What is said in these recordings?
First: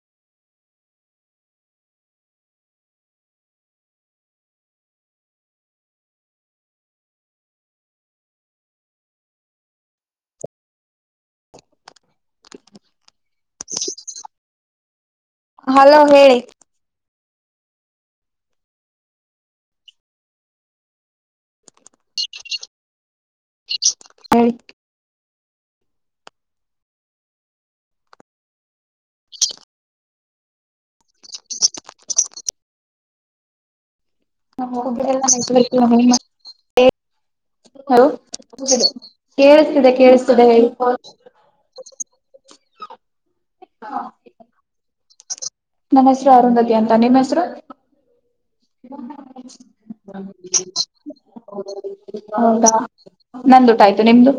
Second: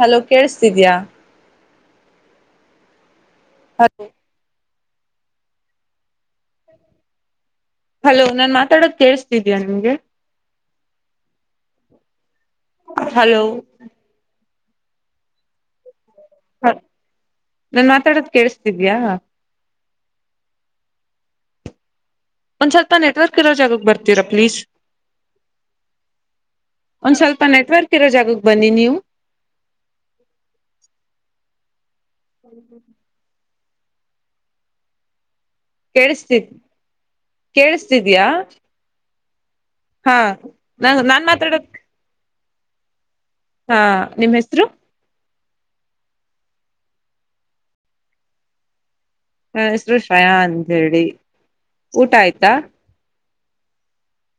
Hello ಕೇೇಳಸ್ತಿದ್ಯಾ hello hello ನಾನ್ ಮಾತಾಡದ ಕೇೇಳಸ್ತಿದೀಯ ನಿಮ್ಗೆ [inaudible] ಹಲೋ ಹಲೋ ಹೇಳಿ ನಾನ್ ಮಾತಾಡೋದ ಕೇಳಸ್ತಿದ್ಯಾ ಒಂದ್ ಸ್ವಲ್ಪ ನೆಟ್ವರ್ಕ್ ಇರೋ ಜಾಗಕ್ಕೆ ಬರ್ತೀರಾ ಹೇಳಿ ಪ್ಲೀಸ್ ಒಂದ್ ಸ್ವಲ್ಪ ನೆಟ್ವರ್ಕ್ ಇರೋ ಜಾಗಕ್ಕೆ ಬನ್ನಿ ನೀವು [inaudible] [inaudible] ಹಲ್ಲ ಕೇಳಸ್ತಿದ್ಯಾ ಕೇಳಿಸ್ತಿದೆ ಕೇೇಳಸ್ತಿದೆ ನಾನ್ ಮಾತಾಡೋದ ಹಾ ನಿಮ್ಮ್ ಹೆಸರು ನನ್ನ ಹೆಸರು ಅರುಂಧತಿ ಅಂತ ನಿಮ್ಮ್ ಹೆಸರು ಹ ಹೆಸರು ಶ್ರಯಾ ಅಂತ ಹೇಳಿ ಊಟ ಆಯ್ತಾ ಹೌದಾ ನಂದು ಟ ಆಯ್ತು ನಿಮ್ದು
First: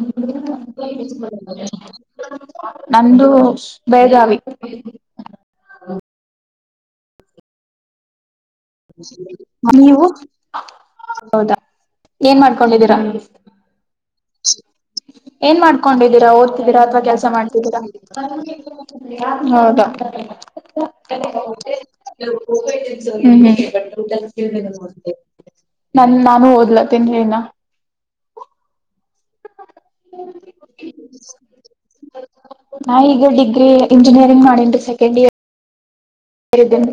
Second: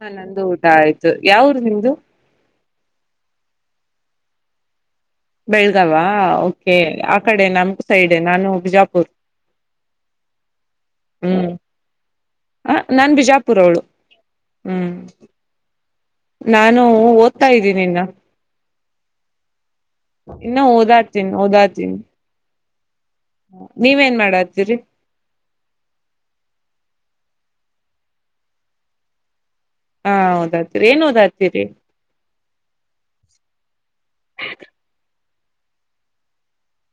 ಹ ನಂದು ಊಟ ಆಯ್ತು ಯಾವರು ನಿಮ್ದು ನಂದು ಬೆಳಗಾವಿ ಬೆಳ್ಗಾವ ಕೆ ಆ ಕಡೆ ನಮ ಸೈಡ್ ನಾನು ಬಿಜಾಪುರ್ ನೀವು ಹ್ಮ್ ಹೌದಾ ಏನ್ ಮಾಡ್ಕೊಂಡಿದ್ದೀರಾ ನಾನ್ ಬಿಜಾಪುರ ಅವಳು ಹ್ಮ್ ಏನ್ ಮಾಡ್ಕೊಂಡಿದ್ದೀರಾ ನಾನು ಓದ್ತಿದ್ದೀರಾ ಅಥವಾ ಕೆಲ್ಸ ಓದ್ತಾ ಮಾಡ್ತಿದ್ದೀರಾ ಇದ್ದೀನಿ ಇನ್ನ ಹೌದಾ ಇನ್ನು ಓದಾಚನ್ ಓದಾಚನ್ ಮಾಡಾತ್ತೀರಿ ನನ್ ನಾನು ಓದ್ಲ ತಿನ್ನ ಹಾ ಹೌದ್ತೀರಿ ಏನ್ ದ್ತೀರಿ ನಾ ಈಗ ಡಿಗ್ರಿ ಇಂಜಿನಿಯರಿಂಗ್ ಮಾಡನ್ು ಸೆಕೆಂಡ್ ಇಯರ್ಿದ್ದೇನ್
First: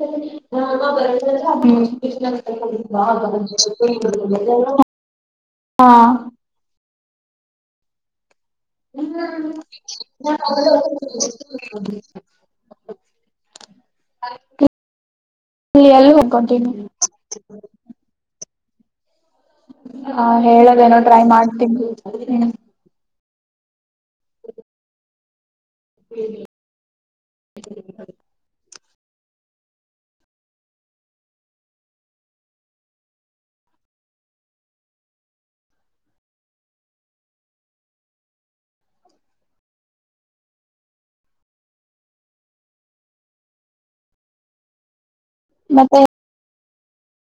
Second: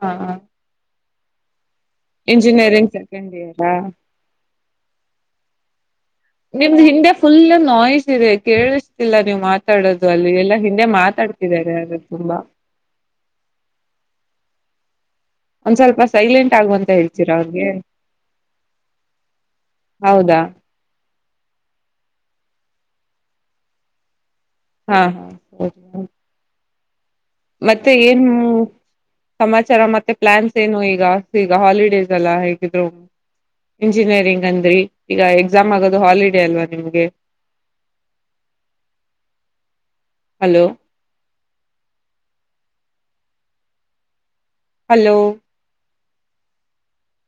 ಹಾ ಹಾ ಸೆಕೆಂಡ್ ಇಯರಾ ಹಾ ನಿಮ್ದ್ ಹಿಂದೆ ಫುಲ್ ನಾಲೇಜ್ ಇದೆ ಕೇಳಿಸ್ತಿಲ್ಲ ನೀವು ಮಾತಾಡೋದು ಅಲ್ಲಿ ಎಲ್ಲಾ ಹಿಂದೆ ಮಾತಾಡ್ತಿದಿದ್ದಾರೆ ಆದ ತುಂಬಾ ಹ ಒಂದ್ ಸ್ವಲ್ಪ ಸೈಲೆಂಟ್ ಆಗುವಂತ ಹೇಳ್ತೀರಾ ಅವ್ರಿಗೆ ಹಾ ಹೌದಾ ಹೇಳದೇನೋ ಟ್ರೈ ಮಾಡ್ತೀನಿ್ಮ ಹಾ ಹಾ ಸರಿ ಹ್ಮ ಮತ್ತೆ ಏನ್ ಸಮಾಚಾರ ಮತ್ತೆ ಪ್ಲಾನ್ಸ್ ಏನು ಈಗ ಈಗ ಹಾಲಿಡೇಸ್ ಎಲ್ಲ ಹೇಗಿದ್ರು ಇಂಜಿನಿಯರಿಂಗ್ ಅಂದ್ರರಿ ಈಗ ಎಕ್ಸಾಮ್ ಆಗೋದು ಹಾಲಿಡೇ ಅಲ್ವಾ ನಿಮ್ಗೆ ಹಲೋ ಹಲೋ ಮತ್ತ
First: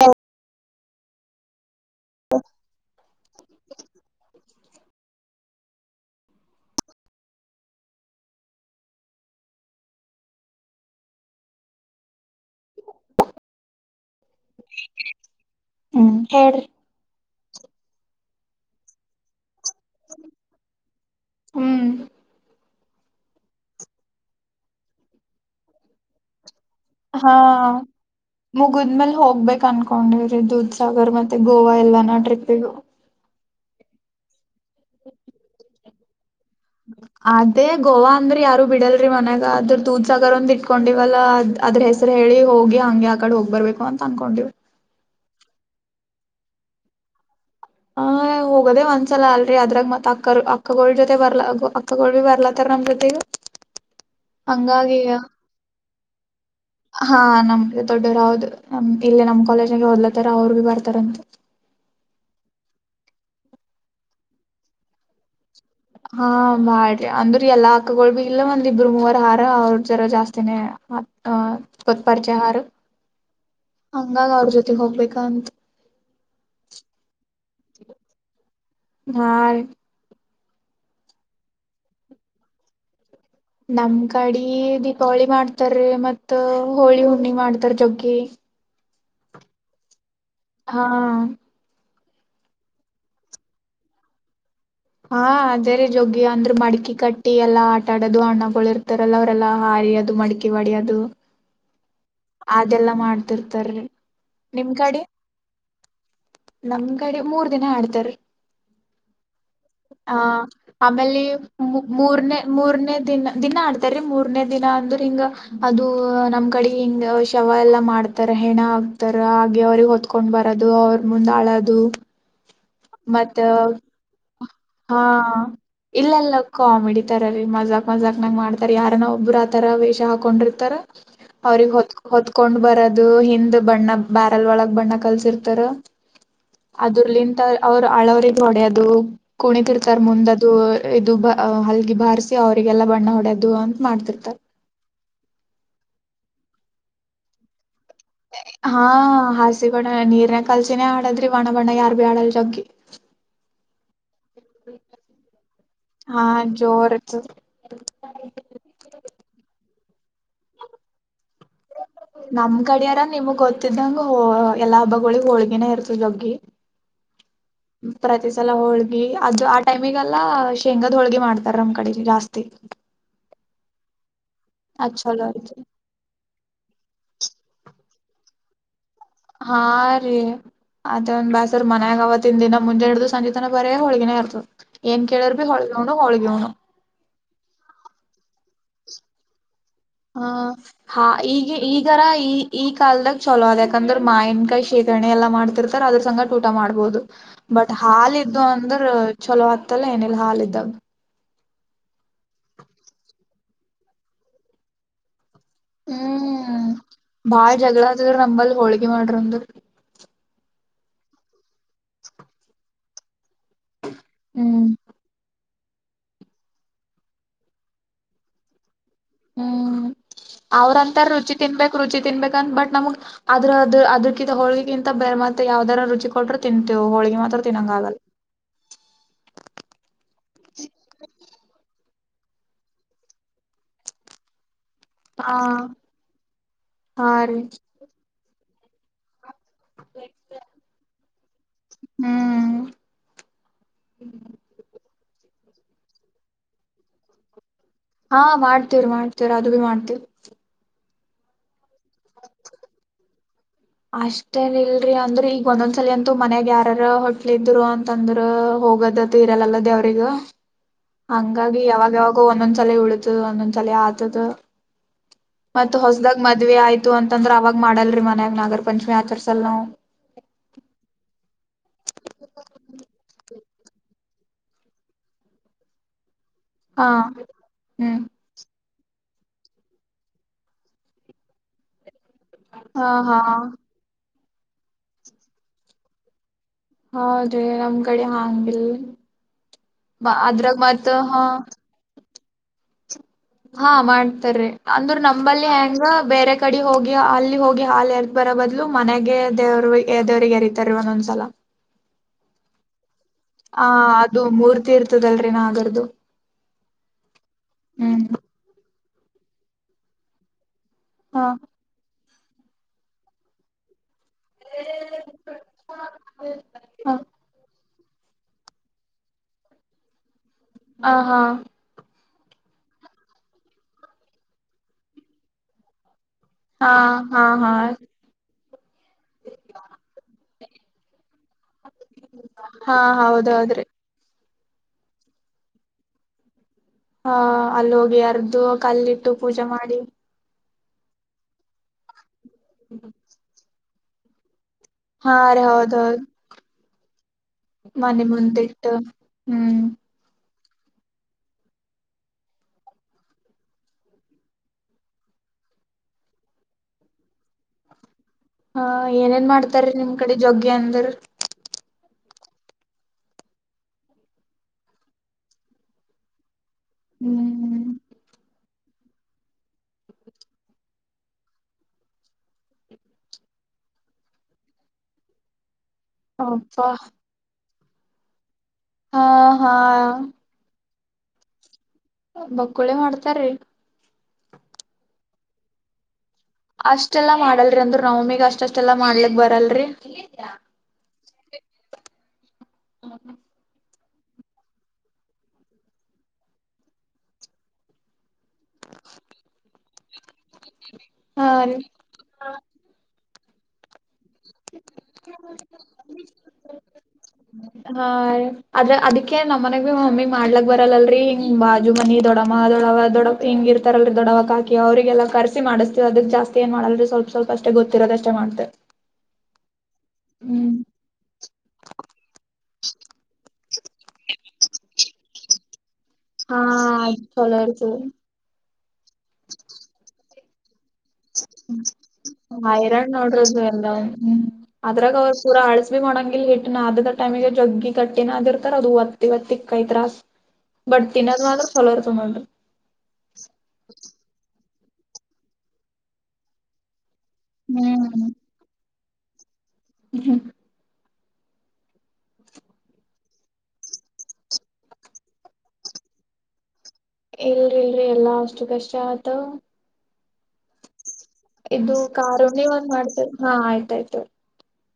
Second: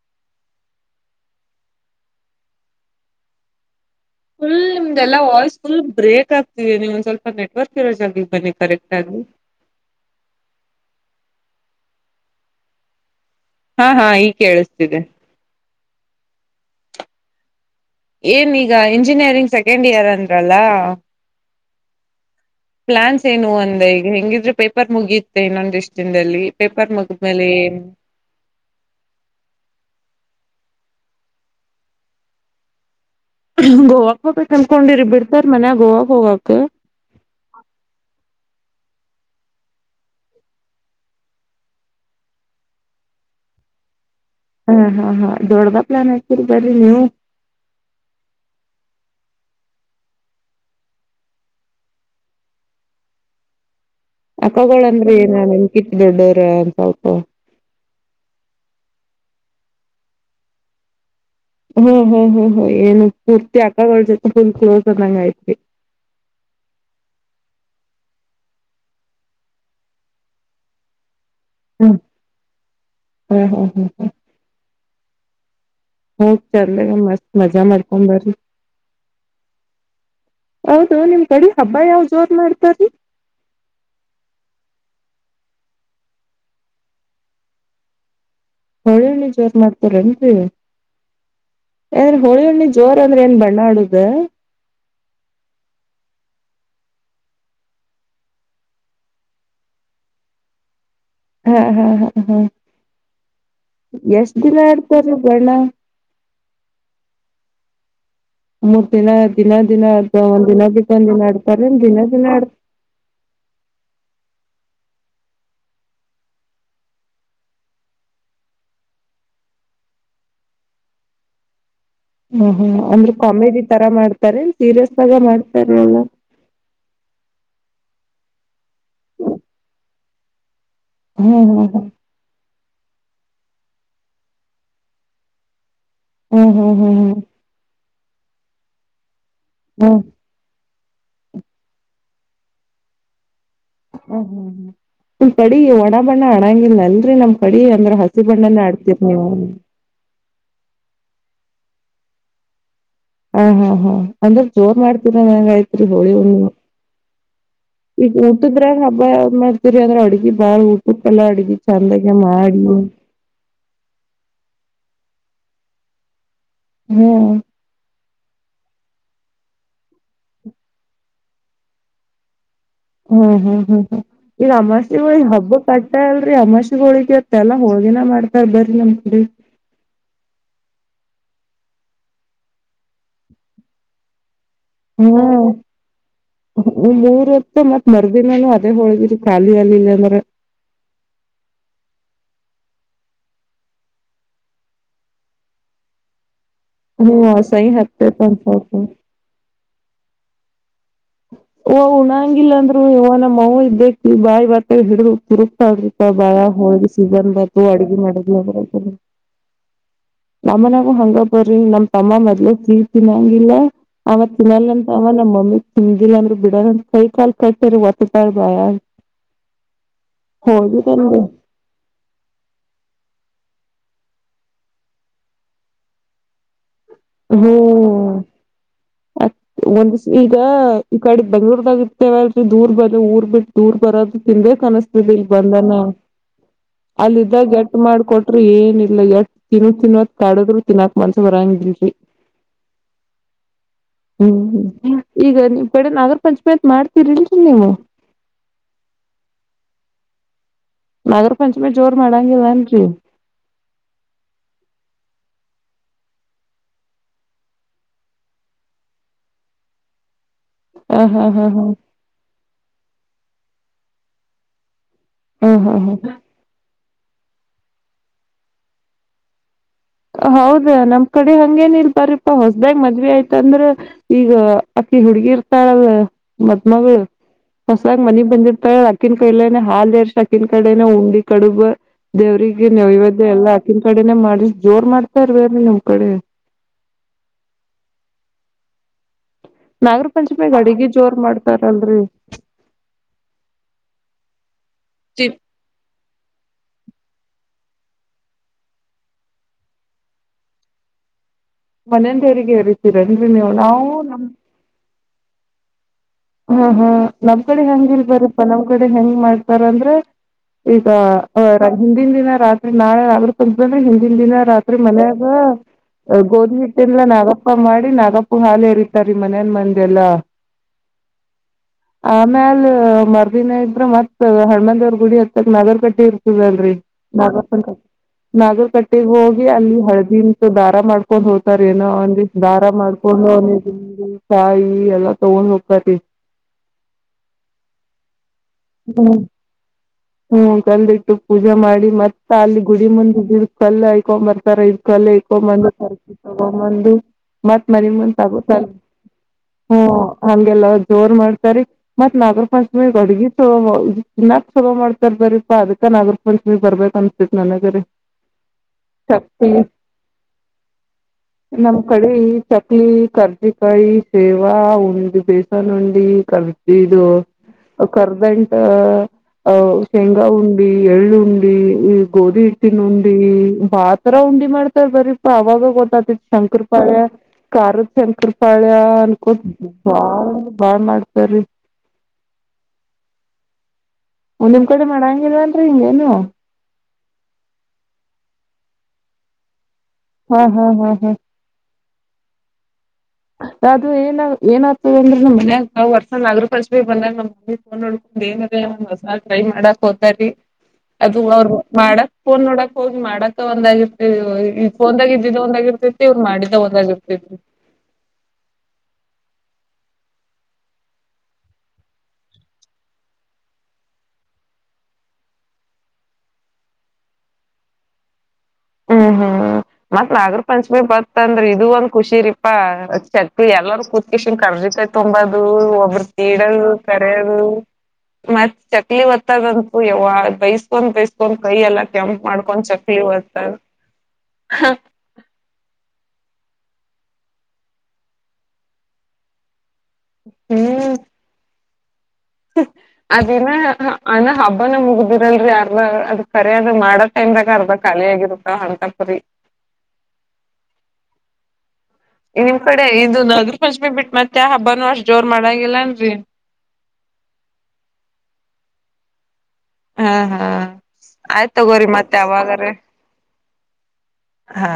ಹಾ ಫುಲ್ ನಿಮ್ದೆಲ್ಲಾ ವಾಯ್ಸ್ ಫುಲ್ ಬ್ರೇಕ್ ಆಗ್ತಿದೆ ನೀವು ಒಂದ ಸ್ವಲ್ಪ ನೆಟ್ವರ್ಕ್ ಇರೋ ಜಾಗಿ ಬನ್ನಿ ಕರೆಕ್ಟ್ ಆಗಿ ಹಾ ಹಾ ಈ ಕೇಳಸ್ತಿದೆ ಹ್ಮ್ ಹೇಳ್ರಿ ಏನ್ೀಗ ಇಂಜಿನಿಯರಿಂಗ್ ಸೆಕೆಂಡ್ ಇಯರ್ ಅಂದ್ರಲ್ಲ ಹ್ಮ್ ಪ್ಲಾನ್ಸ್ ಏನು ಅಂದ ಈಗ ಹೆಂಗಿದ್ರೆ ಪೇಪರ್ ಮುಗಿಯುತ್ತೆ ಇನ್ನೊಂದ ಇಷ್ಟ ದಿನದಲ್ಲಿ ಪೇಪರ್ ಹಾ ಮುಗಿದ್ಮೇಲೆ ಮುಗಿದ್ಮೇಲ್ ಹೋಗ್ಬೇಕ ಅನ್ಕೊಂಡಿ್ರಿ ದುದ ಸಾಗರ್ ಮತ್ತೆ ಗೋವಾ ಎಲ್ಲ ನಾ ಟ್ರಿಪ್ಿಗ ಗೋವಾಕ್ ಹೋಗ್ಬೇಕು ಅನ್ಕೊಂಡಿರಿ ಬಿಡ್ತಾರ ಮನ್ಯ ಗೋವಾಕ್ ಹೋಗಕ್ ಅದೇ ಗೋವಾ ಅಂದ್ರ ಯಾರು ಬಿಡಲ್ರರಿ ಮನ್ಯಾಗ ಅದ್ರ ದೂದ್ ಸಾಗರ್ ಒಂದ್ ಇಟ್ಕೊಂಡಿವಲ್ಲ ಅದ್ ಅದ್ರ ಹೆಸ್ರ ಹೇಳಿ ಹೋಗಿ ಹಂಗೆ ಆ ಕಡೆ ಹೋಗ್ ಬರ್ಬೇಕು ಅಂತ ಅನ್ಕೊಂಡಿವ್ ಹಾ ಹಾ ಹಾ ದೊಡ್ಡ್ದ ಪ್ಲಾನ್ ಆಗ್ತೀರಿ ಬರಿ ನೀವು ಹ ಹೋಗೋದೇ ಒಂದ್ಸಲ ಅಲ್ರಿೀ ಅದ್ರಾಗ ಮತ್ ಅಕ್ಕ ಅಕ್ಕಗಳ ಜೊತೆ ಬರ್ಲ ಅಕ್ಕಗಳು ಭ ಬರ್ಲತ್ತರ ಕ್ ಪ್ರತಿಗ ಹಂಗಾಗ ಅಕ್ಕಗಳಂದ್ರೆ ಏನ ನಿಮ್ಕಿಟ್ ದೊಡ್ಡೋರ ಒಂದ್ ಸ್ವಲ್ಪ ಹಾ ನಮಗೆ ದೊಡ್ಡೋರಾವದು ನಮ ಇಲ್ಲ ನಮ್ ಕಾಲೇಜಗೆ ಓದಲತಾರ ಅವ್ರಗ ಬರ್ತಾರಂತೆ ಹ್ಮ್ ಹ ಹ್ಮ್ ಹ್ ಏನು ಪೂರ್ತಿ ಅಕ್ಕಳ ಜೊತೆ ಫುಲ್ ಕ್ಲೋಸ್ ಅನ್ನಂಗ ಐತ್ವಿ ಹಾ ಬಾ್ರಿ ಅಂದ್ರಿ ಎಲ್ಲಾ ಹಕಗೊಳ್ಬಿ ಇಲ್ಲ ಒಂದಿಬ್ರು ಮೂವರ ಹಾರ ಅವ್ರ ಜರ ಜಾಸ್ತಿನೇ ಅ ಹ್ಮ್ ಕೊತ್ ಪರಿಚಯಾರ ಹ್ಮ್ ಹ್ಮ್ ಹ್ಮ್ ಹಂಗಾಗ ಅವ್ರ ಜೊತೆಗೆ ಹೋಗ್ಬೇಕ ಅಂತ ಹೌೋಗ ಚಲ್ಲ ಮಸ್ತ್ ಮಜಾ ಮಾಡ್ಕಾ ಬರಿ ಹಾ ಹೌದು ನಿಮ್ ಕಡೆ ಹಬ್ಬ ಯಾವ್ ಜೋರ್ ಮಾಡ್ತಾರರಿ ನಮ್ ಕಾಡಿ ದೀಪಾವಳಿ ಮಾಡ್ತಾರ ಮತ್ ಹೋಳಿ ಹುಣ್ಣಿ ಮಾಡ್ತಾರ ಜೊಗ್ಗಿ ಹಳ್ಳಳ್ಳಿ ಜೋರ್ ಮಾಡ್ತರ ಹಾ ಏಂದ್ರೆ ಹುಳಿ ಹುಣ್ಣಿ ಜೋರ ಅಂದ್ರೆ ಏನ್ ಬಣ್ಣಾ ಆಡುದ ಹಾ ಅದೇ ರೀ ಜೊಗ್ಗಿ ಅಂದ್ರೆ ಮಡಕಿ ಕಟ್ಟಿ ಎಲ್ಲಾ ಆಟಾಡೋದು ಅಣ್ಣಗಳ ಇರ್ತಾರಲ್ಲ ಅವ್ರೆಲ್ಲಾ ಅದು ಮಡಿಕೆವಾಡಿ ಅದು ಹಾ ಹಾ ಹಾ ಹಾ ಮಾಡ್ತಿರ್ತಾರೀ ಎಷ್ಟ ದಿನ ಆಡ್ತಾರ ಬಣ ನಮ್ಗಡೆ ಮೂರ್ ದಿನ ಆಡ್ತಾರ ಮೂರ್ ದಿನ ದಿನ ದಿನ ಹ ಅಥವಾ ಒಂದ್ ದಿನ ಬಿಟ್ಟು ಒಂದ್ ಆಮೇಲೆ ದಿನ ಆಡ್ತಾರೇನ್ ದಿನ ದಿನ ಮೂರನೇ ಆಡ್ ಮೂರನೇ ದಿನ ದಿನ ಆಡ್ತೇರಿ ಮೂರ್ನೇ ದಿನ ಅಂದ್ರೆ ಹಿಂಗ ಅದು ನಮ್ ಕಡೆ ಹಿಂಗ ಶವ ಎಲ್ಲ ಮಾಡ್ತಾರ ಹೆಣ ಆಗ್ತಾರ ಹಾಗೆ ಅವ್ರಿಗೆ ಹೊತ್ಕೊಂಡ್ ಬರೋದು ಅವ್ರ ಮುಂದ್ ಆಳೋದು ಹ ಹ ಹ ಅಂದ್ರೆ ಕೊಾಮೇದಿ ತರ ಮಾಡ್ತಾರೆ ಸೀರಿಯಸ್ ಹಾ ಆಗ ಮಾಡ್ತಾರೆ ಎಲ್ಲ ಇಲ್ಲೆಲ್ಲ ಕಾಮಿಡಿ ತರ ಮಜಾಕ್ ಮಜಾಕ್ನಾಗ ಮಾಡ್ತಾರ ಯಾರ ಒಬ್ರು ಆತರ ವೇಷ ಹಾಕೊಂಡಿರ್ತಾರ ಹ್ಮ್ ಅವ್ರ ಹೊ ಹ್ಮ್ ಹೊ ಕೊಂಡ್ ಬರದು ಹಿಂದ್ ಬಣ್ಣ ಬ್ಯಾರಲ್ ಒಳಗ್ ಬಣ್ಣ ಕಲ್ಸಿರ್ತಾರ ಹ್ಮ್ ಹ್ಮ್ ಹ್ಮ್ ಹ್ಮ್ ಹ್ಮ್ ಹ್ಮ್ ಅದರ್ಲಿಂತ ಅವರು ಅಳವ್ರರಿಗೆ ಹೊಡೆ ಅದು ಕುಣಿದಿರ್ತಾರ ಮುಂದದು ಇದು ಹಲ್ಲಿಗೆ ಬಾರಿಸಿಿ ಅವರಿಗೆಲ್ಲಾ ಬಣ್ಣ ಹೊಡ ಹ ಹ್ಮ್ ಉಲ್ ಪಡಿ ಒಣ ಬಣ್ಣ ಹಣಂಗಿಲ್ಲ ಅಲ್ರಿ ನಮ್ ಕಡಿ ಅಂದ್ರ ಹಸಿ ಬಣ್ಣನ ಹಾ ಆಡ್ತಿರ್ ನೀವು ಹಾಸಿ ಕೊಡಣ ನೀರ್ನ ಕಲ್ಸಿನೇ ಆಾಡದ್ರೆ ವಣವಣ ಯಾರ ಬೇ ಆಳಲ್ ಜಂಗಿ ಹಾ ಹಾ ಹಾ ಅಂದ್ರ ಜೋರ್ ಮಾಡ್ತನನ್ ಹೆಂಗ ಐತ್ರಿ ಹೋಳಿ ಹಾ ಹು ಜೋರ್ ಇರ್ತದ. ಈಗ ಊಟದ್ರಾಗ ಹಬ್ಬ ಯಾವ ಮಾಡ್ತರಿ ಅದ್ರೆ ಅಡ್ಗಿ ಬಾಳ್ ಊಟಕ್ಕೆ ಎಲ್ಲಾ ಅಡ್ಗ ನಮ್ ಕಡಿಯಾರ ನಿಮಗ್ ಗೊತ್ತಿದ್ದಂಗ ಎಲ್ಲಾ ಬ ಳಿ ಹೋಳ್ಗಿನೇ ಇರ್ತದೆ ಜಗ್ಗಿ ಹ್ಮ್ ಪ್ರತಿಿಸಲ ಹೋಳ್ಗಿ ಅದು ಆ ಟೈಮಿಗೆಲ್ಲ ಶೇಂಗಾದ್ ಹೋಳ್ಗಿ ಮಾಡ್ತಾರ ನಮ್ ಕಡೆಲಿ ಜಾಸ್ತಿ ಹ್ಮ್ ಹ್ಮ್ ಹ್ಮ್ ಹ್ಮ್ ಈಗ ಅದ್ ಅಮಾಸಿಗಳಿ ಚಲೋ ಹಬ್ಬ ಐತಿ. ಕಟ್ಟತಾ ಅಲ್ರರಿ ಅಮಾಾಸಿಗಳೋಳಿಗೆ ಮೆಲ್ಲಾ ಹೋಳಿನ ಮಾಡ್ತಾರ ಬರರಿ ನಮ ಹಾ ರೀ ಅದೇ ಒಂದ್ ಬಾಸಸರ್ ಮನ್ಯಾಗ ಅವವತ್ತಿನ ದಿನ ಮುಂ ಹಿಡು ಸಂಜೆ ತನ ಬರಾಗ ಹೊಳಗಿನೇ ಇರ್ತದು ಹ್ಮ್ ಮೂರ ಹೊತ್ತು ಮತ್ತ್ ಮರುದಿನಾನೂ ಅದೇ ಹೊಳಗಿರಿ ಖಾಲ ಹ ಹಾ ಈಗ ಈಗಾರ ಈ ಈ ಕಾಲದಾಗ ಚಲೋ ಅದ ಯಕಂದ್ರೆ ಮಾಯನ್ಕಾಯಿ ಶೇಖರಣೆ ಎಲ್ಲಾ ಮಾಡ್ತಿರ್ತರ್ ಅದ್ರ ಸಂ ಊಟ ಮಾಡ್ಬೋದು ಹ್ಮ ಸಹಿ ಬಟ್ ಹತ್ತೈತ್ ಅಂತ ಹಾಾಲಿದ್ದು ಅಂದ್ರ ಹೇಳ್ತಾನ ಚಲೋ ಆಗ್ತಲ್ಲ ಏನಿಲ್ಲ ಹಾಾಲಿದ್ದಾಗ ಓ ಉಣಂಗಿಲ್ಲ ಅಂದ್ರು ಇವ ನಮ್ಮ್ ಅ ಇದ್ದ ಬಾಯಿ ಬರ್ತ ಹಿಡಿದ್ರು ಪ ಬಾಳ ಹ್ಮ್ ಹೋಿ ಸೀಸನ್ ಬಾಳ್ ಬಯತು ಅಡ್ಗೆ ಜಗಳಾದ್ರ ಮಡಗೆ ನಂಬಲ್ ಹೋಳ್ಗಿ ಮಾಡ್ರಂದ್ರ ನಮ್ಮನ ಹಂಗ ಬರ್ರಿ ನಮ್ ತಮ್ಮ ಮೊ್ೇ ಕೀ ತಿನ್ನಂಗಿಲ್ಲ ಅವ ಹ್ಮ್ ತಿನ್ನಲ್ಲಂತವ ನಮ್ಮ ಮಮ್ಮಿ ಹಮಂಗಿಲ್ಲ ಅಂದ್ರರು ಬಿಡ ಕೈ ಕಾಲ್ ಕಟ್ಟ್ರ ಒತ್ತಪಾಯ ಬಯ ಹ್ಮ್ ಅವ್ರಂತಾರ ರುಚಿ ತಿನ್ಬೇಕು ರುಚಿ ತಿನ್ಬೇಕಂತ ಬಟ್ ನಮಗ್ ಅದ್ರದು ಅದ ಹೋಳಿಗಿಂತ ಬೇರ್ ಮತ್ ಯಾವ್ದಾರರು ರುಚಿ ಕೊಟ್ಟರು ತಿಂತ ಹ್ಮ್ ಅ ಒಂದಿವ ಈಗ ಈ ಕಡೆ ಬೆಂಗ್ಳೂರ್ದಾಗಿತ್ತು ಲ್ ದೂರ್ ಬದು ಊರ್ ಬಿಟ್ಟ ದೂರ್ ಬರೋದು ತಿನ್ಬೇಕೇ ಕನಸ್ತ ಲ್ ಹಾ ಬಂದಾನ ಹಾ ಅಲ್ಲ ರೀ ಇದಿದ್ದಾಗ ಟ್ ಮಾಡಕೊಟ್ರರು ಏನಿಲ್ಲ ಟ್ ತಿನ್ನು ತಿನ್ನೋತ್ ಕಾಡದ್ರು ತಿನ್ನಾಕ್ ಮಾನ್ಸ ಬರಾಂಗಿಲ್ರಿ ಹ್ಮ್ ಹ್ಮ್ ಈಗ ನೀ್ ಕಡೆ ನಾಗರ ಪಂಚಮಾಯತ್ ಮಾಡ್ತೀರಿಲ್ರಿ ನೀವು ಹಾ ಮಾಡ್ತೇವ್ರ ಮಾಡ್ತೇವ್ರ ಅದು ಭೀ ಮಾಡ್ತೇವ ನಗರ ಪಂಚಮಿ ಜೋರ್ ಮಾಡಾಂಗಿಲ್ಲಏನ್ರಿ ಅಷ್ಟೇನ್ ಇಲ್ರರಿ ಅಂದ್ರ ಈಗ ಒಂದೊಂದ್ಸಲ ಅಂತೂ ಮನ್ಯಾಗ ಯಾರಾರ ಹೋಟ್ಲ್ ಇದ್ರು ಅಂತಂದ್ರ ಹೋಗೋದದುು ಇರಲ್ಲಲ್ಲದೇ ಅವ್ರಗ ಹ ಹಾ ಹಾ ಹಂಗಾಗಿ ಹಾ ಯಾವಾಗ ಯಾವಾಗ ಒಂದೊಂದ್ಸಲ ಉಳತದ ಒಂದೊಂದ್ಸಲ ಆತದ ಹ್ಮ್ ಮತ್ ಹ್ಮ್ ಹ್ಮ್ ಹೊಸದಾಗ ಮದ್ವೆ ಆಯ್ತು ಅಂತಂದ್ರ ಅವಾಗ ಮಾಡಲ್ರಿ ಮನ್ಯಾಗ ನಾಗರ ಪಂಚಮಿ ಆಚರ್ಸಲ್ ನವು ಹೌದಾ ನಮ್ ಕಡೆ ಹಂಗೇನ್ ಇಲ್ ಬರಪ್ಪಾ ಹೊಸ್ದ್ಯ್ ಮದ್ವಿ ಆಯ್ತು ಅಂತಂದ್ರೆ ಈಗ ಅಕ್ಕಿ ಹುಡ್ಗಿ ಇರ್ತಾಳಲ್ ಮತ್ ಹಾ ಮಗಳು ಹ್ಮ್ ಹೊಸದಾಗ್ ಮನಿಗ್ ಬಂದಿರ್ ಅಕ್ಕಿನ ಕಡನೆ ಹಾಲ್ ಎರ್ಷ್ಟ ಅಕ್ಕಿನ ಕಡೆನ ಉಂಡಿ ಕಡುಬ ದೇವ್ರಿಗೆ ಹಾ ನವು ಹಾ ಇವದ ಎಲ್ಲಾ ಆಾಕನ್ ಕಡೆನೇ ಮಾಡಿ ಜೋರ್ ಮಾಡ್ತಾ ಇರ್ವೇೀ ನಮ್ ಕಡೆ ಹೌದ್ರಿ ನಮ್ ಕಡೆ ಹಂಗೆ ಎಲ್ಲ ನಾಗರ ಮ ಪಂಚಮಿಗ್ ಅದ್ರಾಗ ಮ ಅಡಿಗಿ ಜೋರ್ ಹ ಮಾಡ್ತಾರಲ್ರಿ ಹಾ ಮಾಡ್ತಾರೀ ಅಂದ್ರರು ನಂಬಲ್ಲಿ ಹೆಂಗ ಬೇರೆ ಕಡೆ ಹೋಗಿ ಅಲ್ಲಿ ಹೋಗಿ ಹಾಲು ಎದ ಬರೋ ಬದ್ಲು ಮನೆಗೆ ದೇವ್ರು ದೇವ್ರಿಗೆ ಎರರಿತಾರೆ ಒಂದೊಂದ್ಸ ಲ್ಲ [unintelligible] ಮನೇಂದ ಹೇರಿಗೆ ರ [unintelligible] ಆ ಅದು ಮೂರ್ತಿ ಇರ್ತದಲ್ರಿ ನ ಆಗಾರದುು ಹ್ಮ ಹ್ಮ ನಮ್ ಕಡೆ ಹೆಂಗ ಇಲ್ಬಾರಪ್ಪಾ ನಮ್ ಕಡೆ ಹೆಂಗ್ ಮಾಡ್ತಾರ ಅಂದ್ರೆ ಈಗ ಹಾ ಹಿಂದಿನ ದಿನ ರಾತ್ರಿ ನಾಳೆ ಅ್ರ ತಂದ್ರೆ ಿನ [unintelligible] ದಿನ ರಾತ್ರಿ ಮನಯಾಗ ಗೋಧಿ ಹಿಟ್ಟಲ್ಲ ನಾಗಪ್ಪ ಮಾಡಿ ನಾಗಪ್ಪು ಹಾಲ ಹೇರಿತಾರಿೀ ಮನೇನ್ ಮಂದಿ ಎಲ್ಲಾ ಹ ಹಾ ಆಮ್ಯಲ್ ಮರ್ದಿನ ಇದ್ರೆ ಮತ್ ಹಣ್ಮಂದವ್ರ ಗುಡಿ ಹತ್ತಕ್ ನಗರ್ ಕಟ್ಟಿ ಇರ್ ಲ್ರಿ ಹಾ ಹಾ [unintelligible] ನಾಗಲ್ ಕಟ್ಟೆಗೆ ಹೋಗಿ ಅಲ್ಲಿ ಹಳದಿಂತು ದಾರ ಮಾಡ್ಕೊಂಡ್ ಹೋಗ್ ಹೋಗತಾರ ಏನ ಒಂದಿ ದಾರ ಹಾ ಮಾಡ್ಕೊಂಡುಂದಿ ಹೌದೌದ್ರಿ ಕಾಯಿ ಎಲ್ಲಾ ತಗೊಂಡ್ ಹೋಗ್ತಾರಿ [inaudible] ಹಾ ಅಲ್ಲಿ ಹೋಗಿ ಅರ್ದುು ಕಲ್ಲಿಟ್ಟು ಪೂಜೆ ಮಾಡಿ ಹ್ಮ್ ಕಲ್ಟ್ಟು ಪೂಜೆ ಮಾಡಿ ಮತ್ತ ಅಲ್ಲಿ ಗುಡಿ ಮುಂದೆ ಗಿಡ ಕಲ್ಲು ಆಯ್ಕೊರ್ ರ ಇದ್ ಕಲೆ ಹಾ ರೀ ಇಕೊಂಬಂದು ತರ್ಕ ಹೌದೌದು ತಗೊಂಬಂದು ಮಾತ್ ಮನೆ ಮುಂದೆ ಹ್ಮ್ ಹ್ಮ ಹಗೆಲ್ಲ ಜೋರ್ ಮಾಡ್ತಾರಿ ಮತ್ತ್ ನಾಗರ ಪಂಚಮಿ ಅಡ್ಗಿ ತಿನ್ನಕ್ ಚಲೋ ಮಾಡುತ್ತಾರೆ ಬರಿಪಾ ಅದಕ್ಕ ನಾಗರ ಪಂಚಮಿ ಬರ್ಬೇಕ ಅನ್ಸ್ತಿತ್ ನನಗರಿೀ ಹಾ ಏನೇನ್ ಮಾಡ್ತಾರ ನಿಮ್ ಕಡೆ ಜೊಗ್ಗೆಿ ಅಂದ್ರ ನಮ್ಮ್ ಕಡೆ ಈ ಚಕ್ಲಿ ಕರ್ಜಿಕಾಯಿ ಸೇವಾ ಉಂಡಿ ಬೇಸನ್ ಉಂಡಿ ಕರ್ ಇದು ಹ್ಮ್ ಕರ್ದಂಟ [unintelligible] ಆಹ ಶೇಂಗಾ ಹುಂಡಿ ಎಲ್ ಹುಂಡಿ ಗೋಧಿ ಹುಂಡಿ ಬಹಳ ತರ ತಿಂಡಿ ಮಾಡ್ತಾರ ಬರರಿ ಪ ಅವಾಗ ಪತ ತಿ [unintelligible] ಶಂಕರ ಅಪ್ಪಾ ಪಳೆಯ ಕಾರ ಶಂಕರ ಪಳೆಯ ಹಾ ಅಕ ಹಾ ಬಾಳ್ ಮಾಡ್ತಾರೀ ಬಕ್ಕುಳೆ ಮಾಡ್ತಾರೀ ಒಂದ್ ನಿಮ್ ಕಡೆ ಮಾಡಾಂಗಲ್ವಾ ಅಂದ್ರೆ ಹಿಂಗೇನು ಅಷ್ಟೆಲ್ಲಾ ಮಾಡಲ್ರಿ ಅಂದ್ರರು ನವಮಿಗ್ ಅಷ್ಟಷ್ಟೆಲ್ಲ ಮಾಡ್ಲಿಕ್ ಬರಲ್ರರಿ ಹಾ ಹಾ ಹಾ ಹಾ ಹ್ಮ ಅದು ಏನ್ ಏನ ಆಗ್ತದ ಅಂದ್ರೆ ನ್ ಮನ್ಯಾಗ ನ್ ವರ್ಷ ನಾಗರ ಪರಿಶ ಬಂದ ನಮ್ಮ ಮಮ್ಮಿ ತಗೊಂಡ್ ನೋಡು ೇನ್ರ [unintelligible] ಒಂದ್ ಹೊಸ ಟ್ರೈ ಮಾಡಾಕ್ ಹೋದತಾರರಿ ಅದು ಹಾ ಅವ್ರ ರೀ ಮಾಡಕ್ ನ್ ನೋಡಕ್ ಹೋಗಿ ಮಾಡಕ ಒಂದಾಗಿರ್ ಈ ಫೋನ್ದಾಗ ಇದಿದ್ದ ಒಂದಾಗಿರ್ತೈತಿ ಇವ್ರು ಮಾಡಿದ ಒಂದಾಗಿರ್ತ ಹಾ ಆದದ್ರ ಅದಿಕ್ಕೆ ನಮ್ಮ ಮನಗ್ ಮಮ್ಮಿ ಮಾಡ್ಲಕ್ ಬರಲ್ಲಲ್ರರಿ ಹಿಂಗ್ ಬಾಜು ಮನಿ ದೊಡಮ್ಮ ದೊಡವ ದೊಡವ ಹಿಂಗ ಇರ್ತಾರಲ್ರಿ ದೊಡವಕ್ ಕಾಕಿ ಅವ್ರರಿಗೆಲ್ಲ ಕರ್ಸಿ ಮಾಡ್ತೀವಿ ಅದಕ್ ಜಾಸ್ತಿ ಏನು ಮಾಡಲ್ಲಲ್ರಿ ಸ್ವಲ್ಪ ಸ್ವಲ್ಪ ಅಷ್ಟ ಗೊತ್ತಿರೋದಷ್ಟೇ ಮಾಡತ್ತೆ ಹ್ಮ್ ಹ್ಮ್ ಮತ್ತ್ ನಾಗರ ಪಂಚಮಿ ಬತ್ ಅಂದ್ರೆ ಇ ಇದು ಒಂದ್ ಖುಷಿ ಇರಿಪಾ ಚಕ್ ಎಲ್ಲರೂ ಕೂತ್ಕನ್ ಕರ್ಜಿತೈ ತೊಂಬದು ಒ ಒ್ರ ಹಾ ತೀಡದು ಕರೆಯದು ಚಲೋ ಇರ್ತದ ಮತ್ತ ಚಕ್ಲಿ ಹೊತ್ತದಂತು ಯಾವಾಗ ಬಯ ಕೊ್ [unintelligible] ಬೈಸ್ಕೊಂಡ್ ಕೈಯಲ್ಲ ಕೆಂಪ್ ಮಾಡ್ಕೊಂಡ್ ಚಕ್ಲಿ ಒತ್ತದ್ ್ಮ ಅದ್ರಾಗ ಅವ್ರು ಪೂರ ಅಳಿಸ್ಬೇಕು ಮಾಡೋಂಗ ಹಿಟ್ ನ ಅದ ಟೈಮಗ ಜಗ್ಗಿ ಕಟ್ಟೆನ ಆದಿರ್ತಾರ ಅದು ಒತ್ತ ಇವ ತಿಕ್ಕಐತ್ ಬಟ್ ಹ್ಮ್ ತಿನ್ನೋದ್ ಮಾತ್ರ ಚಲೋ ಇರ್ ತೊಗೋಲ್ಿ ಅದಿನ ಅ ಹಬ್ಬನ ಮುಗ್ದಿರಲ್ರಿ ಯಾರ್ಲ ಅದ ಕರಿಾದ ಮಾಡಕ್ ದ ಅರ್ದ ಖಾಲಿ ಆಗಿರುತ್ತ ಹೊಂಟ ಪುರಿ ಹ್ಮ ನಿಮ್ ಕಡೆ ಇದು ನಾಗರ ಪಂಚಮಿ ಬಿಟ್ಟ ಮತ್ತೆ ಹಬ್ಬಾನ ಅಷ್ಟ್ ಜೋರ್ ಮಾಡಂಗಿಲ್ಲನ್ರರಿ ಇಲ್ರಿ ಇಲ್ರಿ ಎಲ್ಲಾ ಅಷ್ಟು ಕಷ್ಟ ಆಯತ ಹಾ ಹಾ ಆಯ್ತ ಇದು ತಗೋರಿ ಮತ್ತೆ ಕಾರುಣಿ ಒಂದ್ ಅವಾವಾಗ್ರ ಮಾಡ್ತೇರಿ ಹಾ ಆಯ್ತಾಯ್ತು ಹಾ